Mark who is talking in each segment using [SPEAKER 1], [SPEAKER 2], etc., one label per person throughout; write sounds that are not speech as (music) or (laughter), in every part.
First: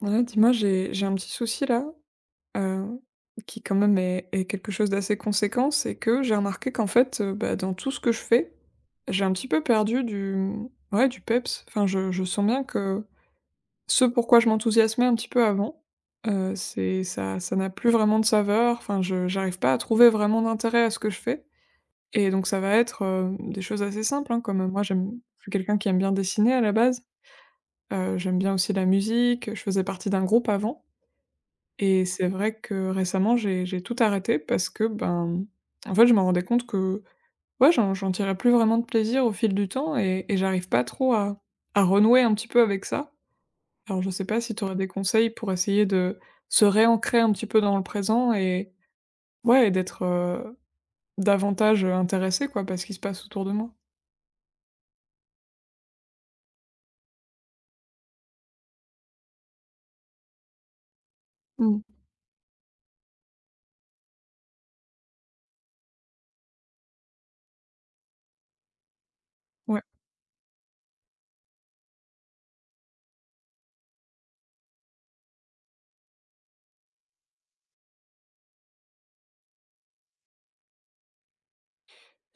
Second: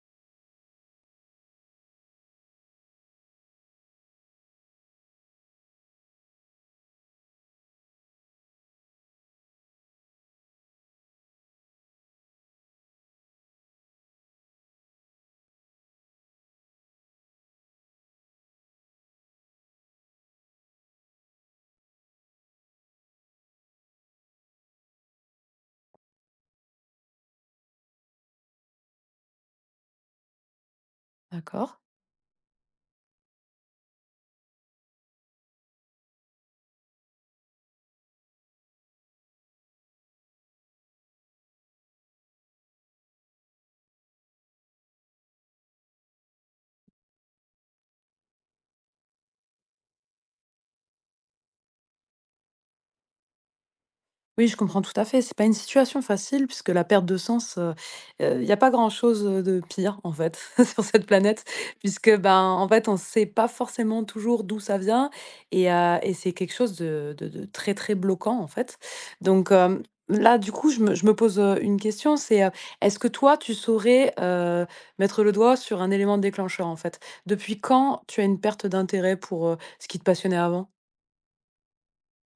[SPEAKER 1] Ouais, dis-moi, j'ai un petit souci là, heu, qui quand même est quelque chose d'assez conséquent, c'est que j'ai remarqué qu'en fait, bah, dans tout ce que je fais, j'ai un petit peu perdu ouais, du peps. Enfin, je sens bien que ce pourquoi je m'enthousiasmais un petit peu avant, c'est ça n'a plus vraiment de saveur. Enfin, je j'arrive pas à trouver vraiment d'intérêt à ce que je fais et donc ça va être, des choses assez simples, hein, comme, moi j'aime je suis quelqu'un qui aime bien dessiner à la base, j'aime bien aussi la musique, je faisais partie d'un groupe avant
[SPEAKER 2] D'accord.
[SPEAKER 1] et c'est vrai que récemment, j'ai tout arrêté parce que, ben, en fait, je me rendais compte que, ouais, j'en tirais plus vraiment de plaisir au fil du temps et j'arrive pas trop à renouer un petit peu avec ça. Alors, je sais pas si tu aurais des conseils pour essayer de se réancrer un petit peu dans le présent et, ouais, et d'être, davantage intéressé, quoi, par ce qui se passe autour de moi.
[SPEAKER 2] Oui, je comprends tout à fait. C'est pas une situation facile puisque la perte de sens, il y a pas grand-chose, de pire en fait (laughs) sur cette planète
[SPEAKER 1] Mmh.
[SPEAKER 2] puisque, ben, en fait, on ne sait pas forcément toujours d'où ça vient et c'est quelque chose de très, très bloquant en fait. Donc,
[SPEAKER 1] Ouais.
[SPEAKER 2] là, du coup, je me pose, une question, c'est, est-ce que toi, tu saurais, mettre le doigt sur un élément déclencheur en fait? Depuis quand tu as une perte d'intérêt pour, ce qui te passionnait avant?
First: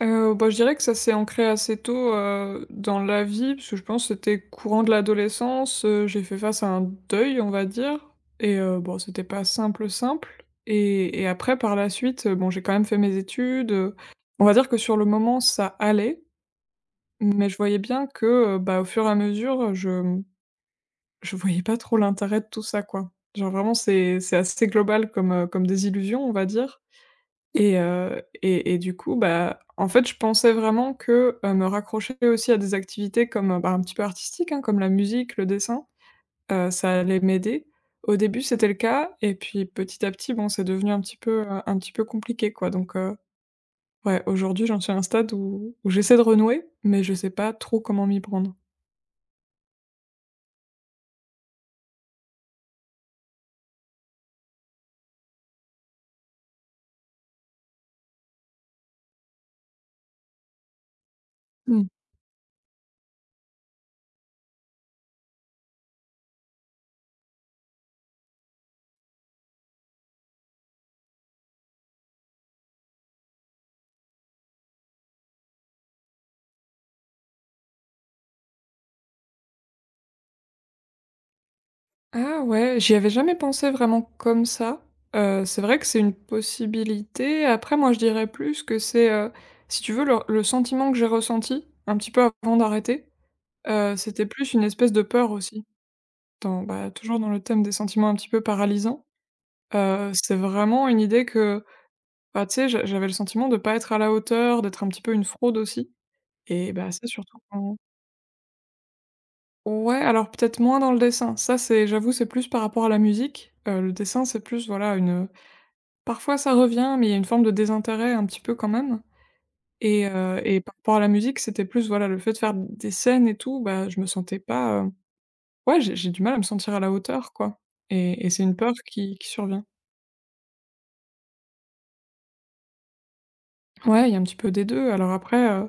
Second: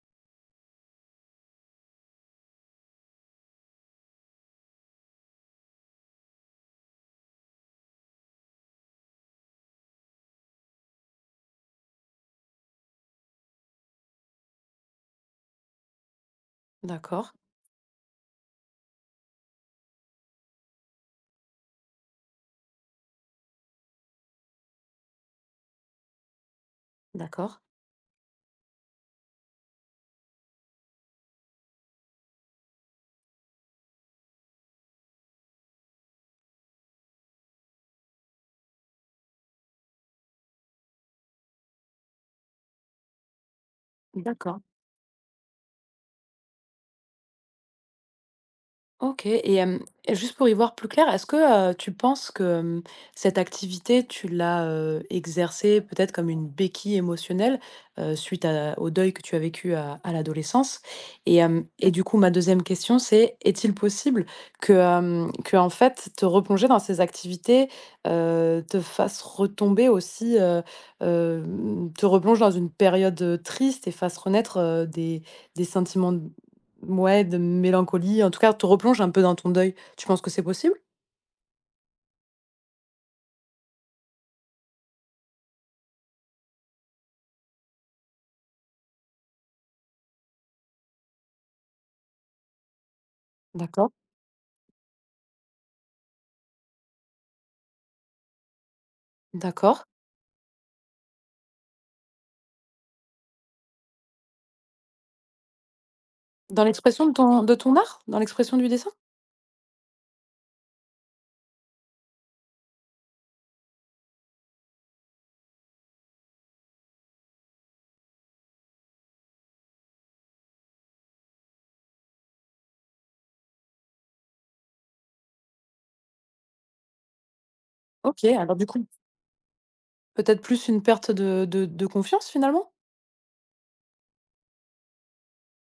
[SPEAKER 1] Bah, je dirais que ça s'est ancré assez tôt, dans la vie, parce que je pense que c'était courant de l'adolescence, j'ai fait face à un deuil, on va dire, et bon, c'était pas simple, simple, et après par la suite, bon, j'ai quand même fait mes études, on va dire que sur le moment ça allait,
[SPEAKER 2] D'accord,
[SPEAKER 1] mais je voyais bien que, bah, au fur et à mesure, je voyais pas trop l'intérêt de tout ça, quoi. Genre vraiment c'est assez global comme, comme désillusion, on va dire,
[SPEAKER 2] d'accord,
[SPEAKER 1] et du coup, bah, en fait, je pensais vraiment que, me raccrocher aussi à des activités comme, bah, un petit peu artistiques, hein, comme la musique, le dessin, ça allait m'aider. Au début, c'était le cas et puis petit à petit, bon, c'est devenu un petit peu compliqué, quoi, donc ouais,
[SPEAKER 2] d'accord.
[SPEAKER 1] aujourd'hui, j'en suis à un stade où j'essaie de renouer, mais je sais pas trop comment m'y prendre.
[SPEAKER 2] OK. Et juste pour y voir plus clair, est-ce que, tu penses que, cette activité, tu l'as, exercée peut-être comme une béquille émotionnelle, suite à au deuil que tu as vécu à l'adolescence? Et du coup, ma deuxième question, c'est est-il possible que, en fait, te replonger dans ces activités, te fasse retomber aussi, te replonge dans une période, triste et fasse renaître, des sentiments. Ouais, de mélancolie, en tout cas, te replonge un peu dans ton deuil. Tu penses que c'est possible?
[SPEAKER 1] Ah ouais, j'y avais jamais pensé vraiment comme ça. C'est vrai que c'est une possibilité. Après moi, je dirais plus que c'est, si tu veux, le sentiment que j'ai ressenti un petit peu avant d'arrêter,
[SPEAKER 2] D'accord.
[SPEAKER 1] c'était plus une espèce de peur aussi. Dans, bah, toujours dans le thème des sentiments un petit peu paralysants,
[SPEAKER 2] D'accord.
[SPEAKER 1] c'est vraiment une idée que, bah, tu sais, j'avais le sentiment de pas être à la hauteur, d'être un petit peu une fraude aussi,
[SPEAKER 2] Dans
[SPEAKER 1] et bah,
[SPEAKER 2] l'expression
[SPEAKER 1] ça
[SPEAKER 2] de
[SPEAKER 1] surtout
[SPEAKER 2] ton de
[SPEAKER 1] quand,
[SPEAKER 2] ton art? Dans l'expression du dessin?
[SPEAKER 1] ouais, alors peut-être moins dans le dessin. Ça, c'est, j'avoue, c'est plus par rapport à la musique. Le dessin, c'est plus, voilà, parfois ça revient, mais il y a une forme de désintérêt un petit peu quand même, et par rapport à la musique, c'était plus, voilà, le fait de faire des scènes et tout, bah, je me sentais pas, ouais, j'ai du mal à me sentir à la hauteur, quoi, et
[SPEAKER 2] OK,
[SPEAKER 1] et c'est une
[SPEAKER 2] alors du
[SPEAKER 1] peur
[SPEAKER 2] coup,
[SPEAKER 1] qui survient.
[SPEAKER 2] peut-être plus une perte de confiance, finalement?
[SPEAKER 1] Ouais, il y a un petit peu des 2. Alors après,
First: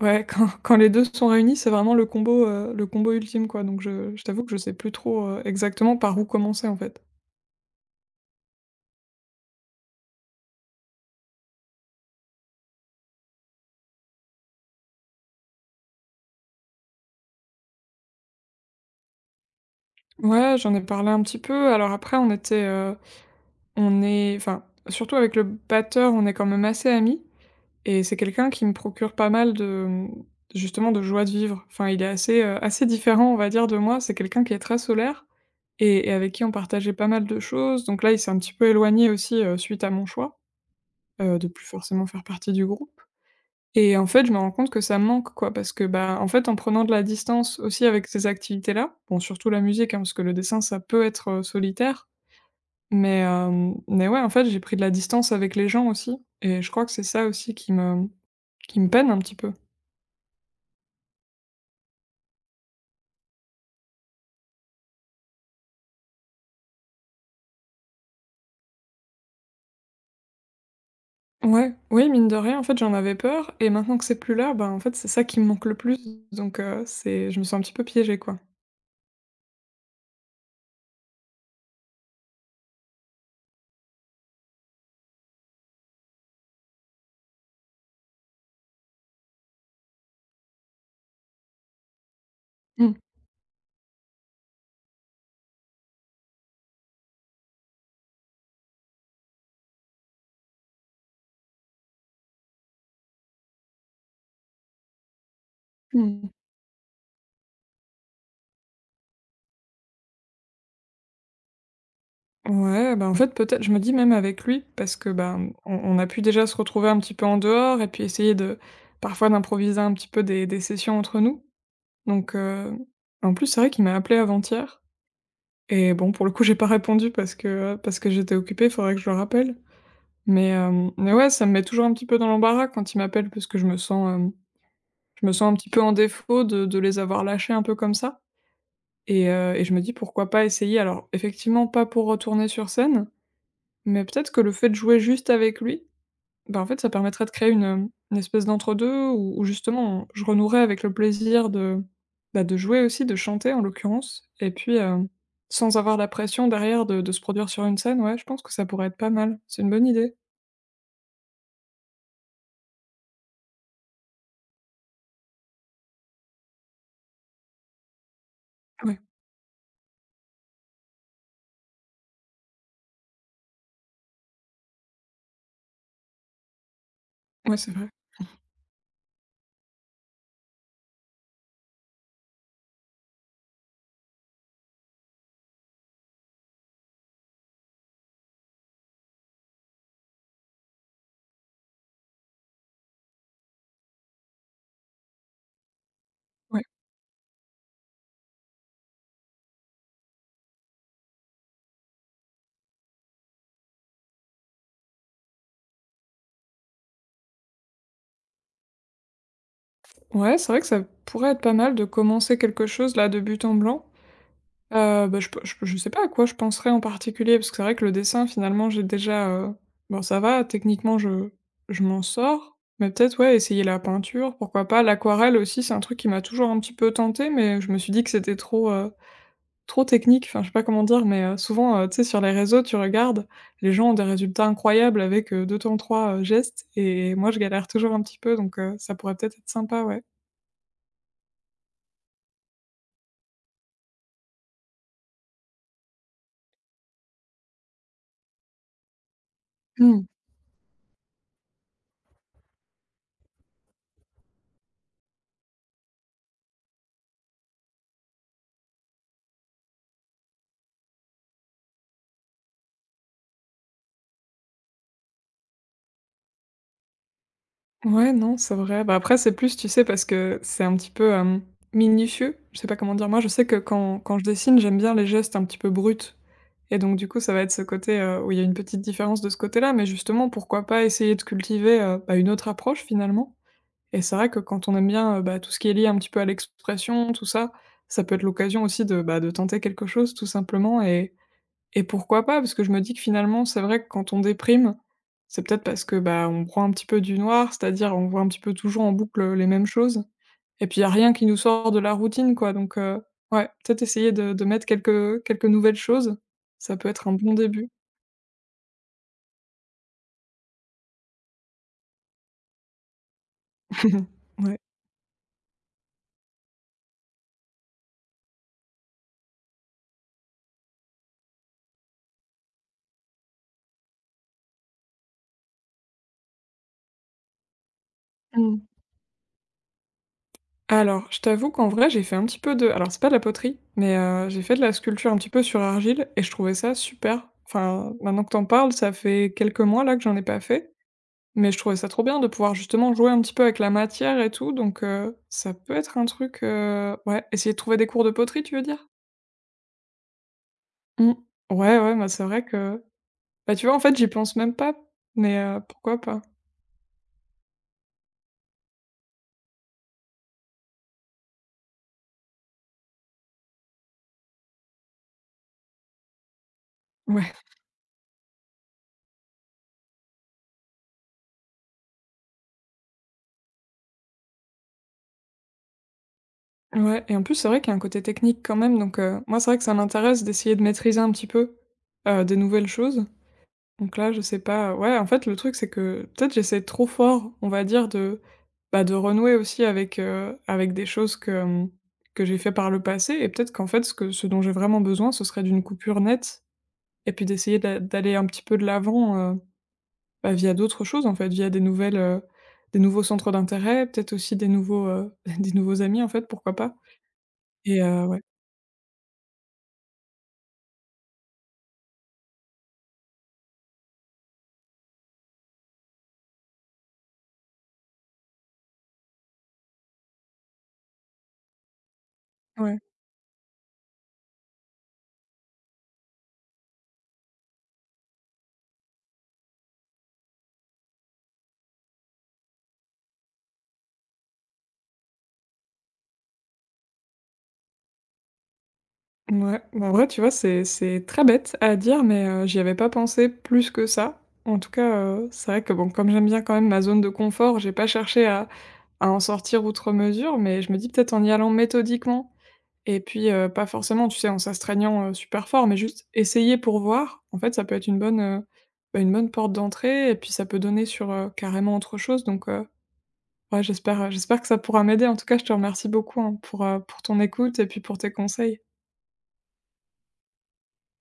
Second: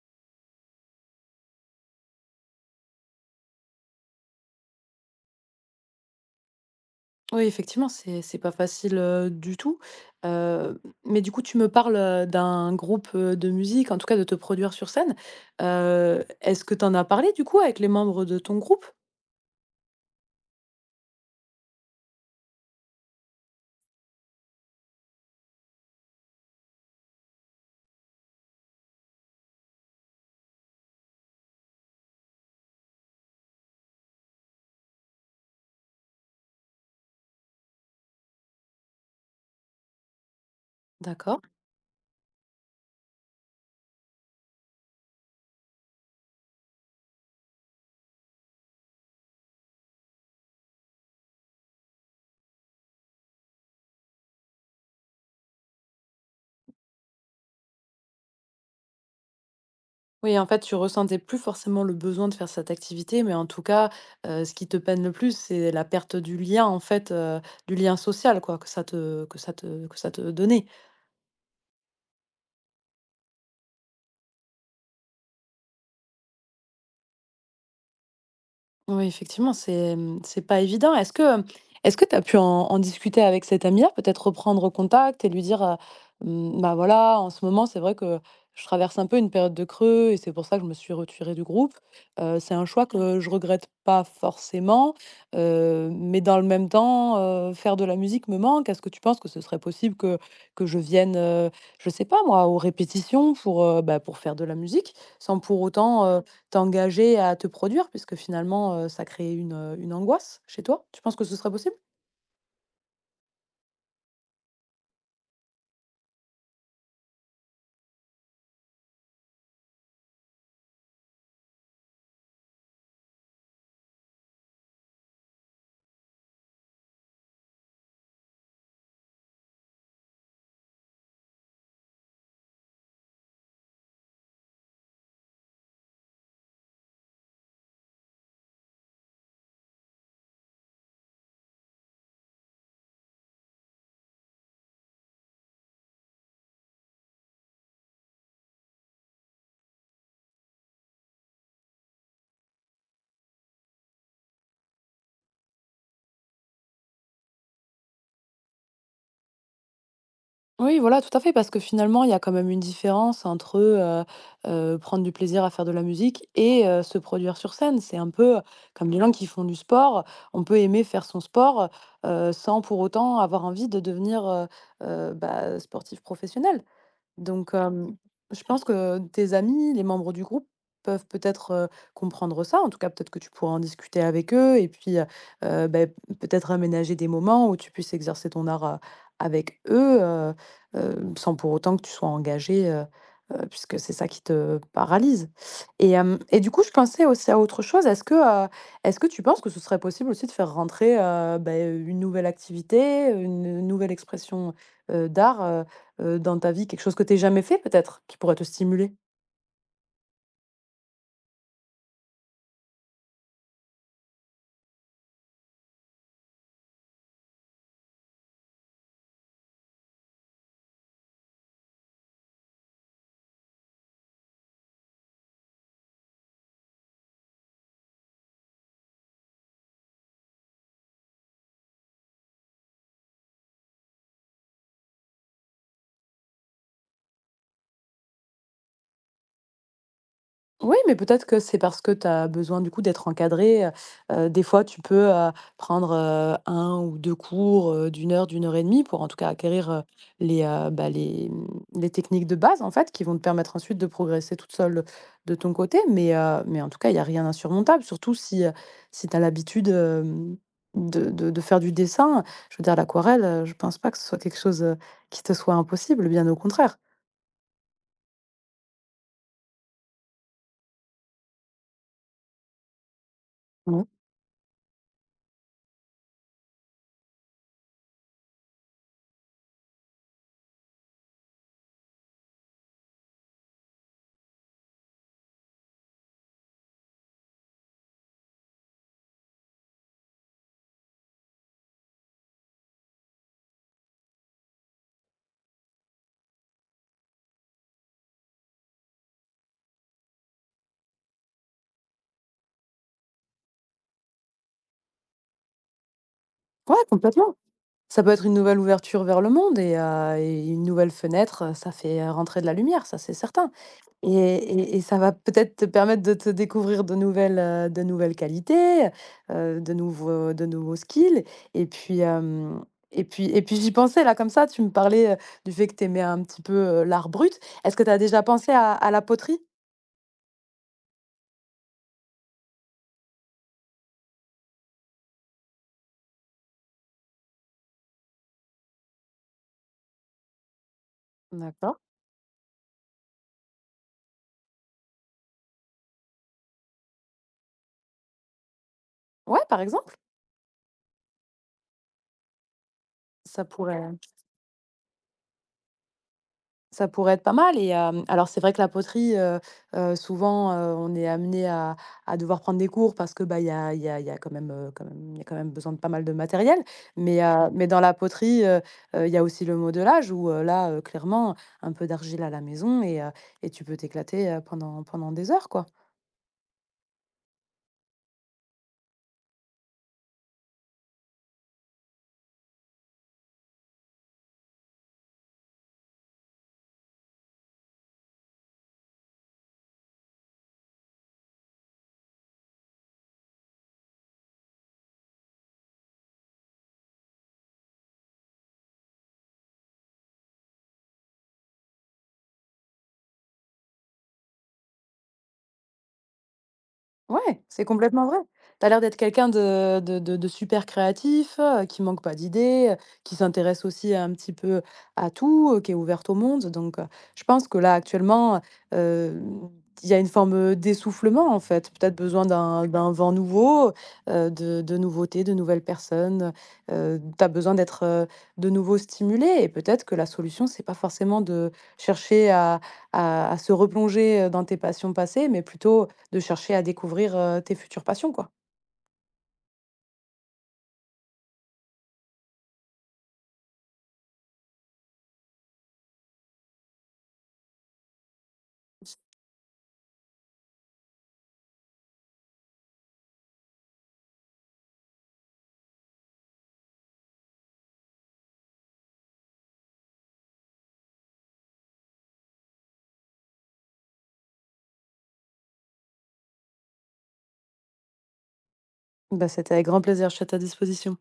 [SPEAKER 1] ouais, (laughs) quand les 2 sont réunis, c'est vraiment le combo, le combo ultime, quoi, donc je t'avoue que je sais plus trop, exactement par où commencer, en fait.
[SPEAKER 2] Oui, effectivement, c'est pas facile, du tout. Mais du coup, tu me parles, d'un groupe, de musique, en tout cas de te produire sur scène. Est-ce que tu en as parlé, du coup, avec les membres de ton groupe?
[SPEAKER 1] Ouais, j'en ai parlé un petit peu. Alors après, on est, enfin, surtout avec le batteur, on est quand même assez amis. Et c'est quelqu'un qui me procure pas mal de, justement, de joie de vivre. Enfin, il est assez, assez différent, on va dire, de moi. C'est quelqu'un qui est très solaire et avec qui on partageait pas mal de choses. Donc là, il s'est un petit peu éloigné aussi, suite à mon choix,
[SPEAKER 2] D'accord.
[SPEAKER 1] de plus forcément faire partie du groupe. Et en fait, je me rends compte que ça me manque, quoi, parce que, bah, en fait, en prenant de la distance aussi avec ces activités-là, bon, surtout la musique, hein, parce que le dessin, ça peut être, solitaire, mais mais ouais, en fait, j'ai pris de la distance avec les gens aussi et je crois que c'est ça aussi qui me peine un petit peu.
[SPEAKER 2] Oui, en fait, tu ressentais plus forcément le besoin de faire cette activité, mais en tout cas, ce qui te peine le plus, c'est la perte du lien, en fait, du lien social, quoi, que ça te que ça te que ça te donnait.
[SPEAKER 1] Ouais, oui, mine de rien, en fait, j'en avais peur et maintenant que c'est plus là, bah, en fait, c'est ça qui me manque le plus, donc c'est je me sens un petit peu piégée, quoi.
[SPEAKER 2] Oui, effectivement, c'est, mmh, c'est pas évident. Est-ce que, mmh, est-ce que tu as pu en discuter avec cette amie-là? Peut-être reprendre contact et lui dire, «Mmh, bah, voilà, en ce moment, c'est vrai que je traverse un peu une période de creux et c'est pour ça que je me suis retirée du groupe. C'est un choix
[SPEAKER 1] Mmh.
[SPEAKER 2] que je regrette pas forcément, mais dans le même temps, faire de la musique me manque. Est-ce que tu penses que ce serait possible que je vienne, je sais pas moi, aux répétitions pour, bah, pour faire de la musique, sans pour autant,
[SPEAKER 1] Mmh.
[SPEAKER 2] t'engager à te produire puisque finalement, ça crée une angoisse chez toi? Tu penses que ce serait possible?»
[SPEAKER 1] Ouais, bah, en fait, peut-être je me dis même avec lui parce que, ben, on a pu déjà se retrouver un petit peu en dehors et puis essayer de parfois d'improviser un petit peu des sessions entre nous, donc en plus, c'est vrai qu'il m'a appelé avant-hier et bon, pour le coup, j'ai pas répondu parce que j'étais occupée, il faudrait que je le rappelle, mais mais ouais, ça me met toujours un petit peu dans l'embarras quand il m'appelle parce que je me sens un petit peu en défaut de les avoir lâchés un peu comme ça, et je me dis: «Pourquoi pas essayer?» Alors effectivement pas pour retourner sur scène, mais peut-être que le fait de jouer juste avec lui, ben, en fait, ça permettrait de créer une espèce d'entre-deux où justement je renouerais avec le plaisir de, bah, de jouer aussi, de chanter en l'occurrence et puis, sans avoir la pression derrière de se produire sur une scène, ouais, je pense que ça pourrait être pas mal. C'est une bonne idée.
[SPEAKER 2] Oui, voilà, tout à fait, parce que finalement, il y a quand même une différence entre, prendre du plaisir à faire de la musique et se produire sur scène. C'est un peu comme
[SPEAKER 1] Ouais,
[SPEAKER 2] les gens qui font du sport. On peut aimer faire son sport, sans pour autant avoir envie de devenir, bah, sportif professionnel. Donc,
[SPEAKER 1] ouais, c'est vrai.
[SPEAKER 2] je pense que tes amis, les membres du groupe peuvent peut-être, comprendre ça. En tout cas, peut-être que tu pourras en discuter avec eux et puis, beh, peut-être aménager des moments où tu puisses exercer ton art, avec eux, sans pour autant que tu sois engagé, puisque c'est ça qui te paralyse. Et du
[SPEAKER 1] Ouais.
[SPEAKER 2] coup, je pensais aussi à autre chose. Est-ce que tu penses que ce serait possible aussi de faire rentrer, beh, une nouvelle activité, une nouvelle expression, d'art, dans ta vie, quelque chose que tu jamais fait peut-être, qui pourrait te stimuler?
[SPEAKER 1] Ouais, c'est vrai que ça pourrait être pas mal de commencer quelque chose là de but en blanc. Bah, je pe je sais pas à quoi je penserais en particulier, parce que c'est vrai que le dessin finalement j'ai déjà, bon, ça va techniquement, je m'en sors, mais peut-être, ouais, essayer la peinture, pourquoi pas? L'aquarelle aussi c'est un truc qui m'a toujours un petit peu tenté, mais je me suis dit que c'était trop, trop technique, enfin je sais pas comment dire, mais, souvent, tu sais, sur les réseaux tu regardes, les gens ont des résultats incroyables avec, 2 temps 3, gestes, et moi je galère toujours un petit peu, donc, ça pourrait peut-être être sympa, ouais.
[SPEAKER 2] Oui, mais peut-être que c'est parce que tu as besoin du coup d'être encadré. Des fois tu peux, prendre, 1 ou 2 cours, d'1 heure, d'une heure et demie, pour en tout cas acquérir, les, bah, les, mmh, les techniques de base en fait qui vont te permettre ensuite de progresser toute seule, de ton côté. Mais en tout cas, il y a rien d'insurmontable, surtout si, si tu as l'habitude, de faire du dessin. Je veux dire l'aquarelle, je pense pas que ce soit quelque chose, qui te soit impossible, bien au contraire.
[SPEAKER 1] Ouais, non, c'est vrai. Bah, après, c'est plus, tu sais, parce que c'est un petit peu, minutieux. Je sais pas comment dire. Moi, je sais que quand je dessine, j'aime bien les gestes un petit peu bruts, et donc du coup, ça va être ce côté, où il y a une petite différence de ce côté-là, mais justement, pourquoi pas essayer de cultiver, bah, une autre approche finalement? Et c'est vrai que quand on aime bien, bah, tout ce qui est lié un petit peu à l'expression, tout ça, ça peut être l'occasion aussi de, bah, de tenter quelque chose tout simplement, et pourquoi pas? Parce que je me dis que finalement, c'est vrai que quand on déprime, c'est peut-être parce que, bah, on prend un petit peu du noir, c'est-à-dire on voit un petit peu toujours en boucle, les mêmes choses, et puis il y a rien qui nous sort de la routine, quoi, donc ouais, peut-être essayer de mettre quelques, nouvelles choses,
[SPEAKER 2] Ouais,
[SPEAKER 1] ça peut être un bon
[SPEAKER 2] complètement.
[SPEAKER 1] début.
[SPEAKER 2] Ça peut être une nouvelle ouverture vers le monde et une nouvelle fenêtre, ça fait, rentrer de la lumière, ça, c'est certain
[SPEAKER 1] (laughs)
[SPEAKER 2] et
[SPEAKER 1] Ouais.
[SPEAKER 2] et et ça va peut-être te permettre de te découvrir de nouvelles qualités, de nouveaux skills et puis, hem et puis j'y pensais là comme ça, tu me parlais, du fait que tu aimais un petit peu, l'art brut. Est-ce que tu as déjà pensé
[SPEAKER 1] Mmh.
[SPEAKER 2] à la poterie?
[SPEAKER 1] Alors, je t'avoue qu'en vrai, j'ai fait un petit peu de alors c'est pas de la poterie, mais j'ai fait de la sculpture un petit peu sur argile et je trouvais ça super. Enfin, maintenant que t'en parles, ça fait quelques mois là que j'en ai pas fait. Mais je trouvais
[SPEAKER 2] D'accord.
[SPEAKER 1] ça trop bien de pouvoir justement jouer un petit peu avec la matière et tout, donc ça peut être un truc, ouais, essayer de trouver des cours de poterie, tu veux dire?
[SPEAKER 2] Ouais, par exemple,
[SPEAKER 1] Mmh. Ouais, ouais, bah, c'est vrai que,
[SPEAKER 2] ça
[SPEAKER 1] bah, tu vois, en
[SPEAKER 2] pourrait.
[SPEAKER 1] fait, j'y pense même pas, mais pourquoi pas?
[SPEAKER 2] Ça pourrait être pas mal. Alors c'est vrai que la poterie, souvent, on est amené à devoir prendre des cours parce que, bah, il y a il y a il y a quand même, il y a quand même besoin de pas mal de matériel.
[SPEAKER 1] Ouais,
[SPEAKER 2] Mais dans la poterie, il y a aussi le modelage où, là, clairement, un peu d'argile à la maison et tu peux t'éclater, pendant des heures, quoi.
[SPEAKER 1] ouais, et en plus, c'est vrai qu'il y a un côté technique quand même, donc moi, c'est vrai que ça m'intéresse d'essayer de maîtriser un petit peu, des nouvelles choses. Donc là, je sais pas, ouais, en fait, le truc, c'est que peut-être j'essaie trop fort, on va dire, de, bah, de renouer aussi avec, avec des choses que, que j'ai fait par le passé, et peut-être qu'en fait, ce dont j'ai vraiment besoin, ce serait d'une coupure nette et puis d'essayer d'aller un petit peu de l'avant, bah, via d'autres choses, en fait, via des nouvelles, des nouveaux centres d'intérêt, peut-être aussi des nouveaux, (laughs) des nouveaux amis, en fait, pourquoi pas?
[SPEAKER 2] Ouais, c'est complètement vrai.
[SPEAKER 1] Ouais.
[SPEAKER 2] Tu as l'air d'être quelqu'un de super créatif, qui manque pas d'idées, qui s'intéresse aussi un petit peu à tout, qui est ouverte au monde donc, je pense que là, actuellement, hem, il y a une forme d'essoufflement en fait, peut-être besoin d'un
[SPEAKER 1] Ouais.
[SPEAKER 2] d'un vent nouveau, de nouveautés, de nouvelles personnes, tu as besoin d'être, de nouveau stimulé, et peut-être que la solution, c'est pas forcément de chercher à se replonger, dans tes passions passées, mais plutôt de chercher à découvrir, tes futures passions, quoi.
[SPEAKER 1] Ouais, bah, en vrai, tu vois, c'est très bête à dire, mais j'y avais pas pensé plus que ça. En tout cas, c'est vrai que, bon, comme j'aime bien quand même ma zone de confort, j'ai pas cherché à en sortir outre mesure, mais je me dis, peut-être en y allant méthodiquement et puis, pas forcément, tu sais, en s'astreignant, super fort, mais juste essayer pour voir. En fait, ça peut être une bonne porte d'entrée et puis ça peut donner sur, carrément autre chose, donc ouais, j'espère que ça pourra m'aider. En tout cas, je te remercie beaucoup, hein, pour ton écoute et puis pour tes conseils.
[SPEAKER 2] Bah, c'était avec grand plaisir, je suis à ta disposition.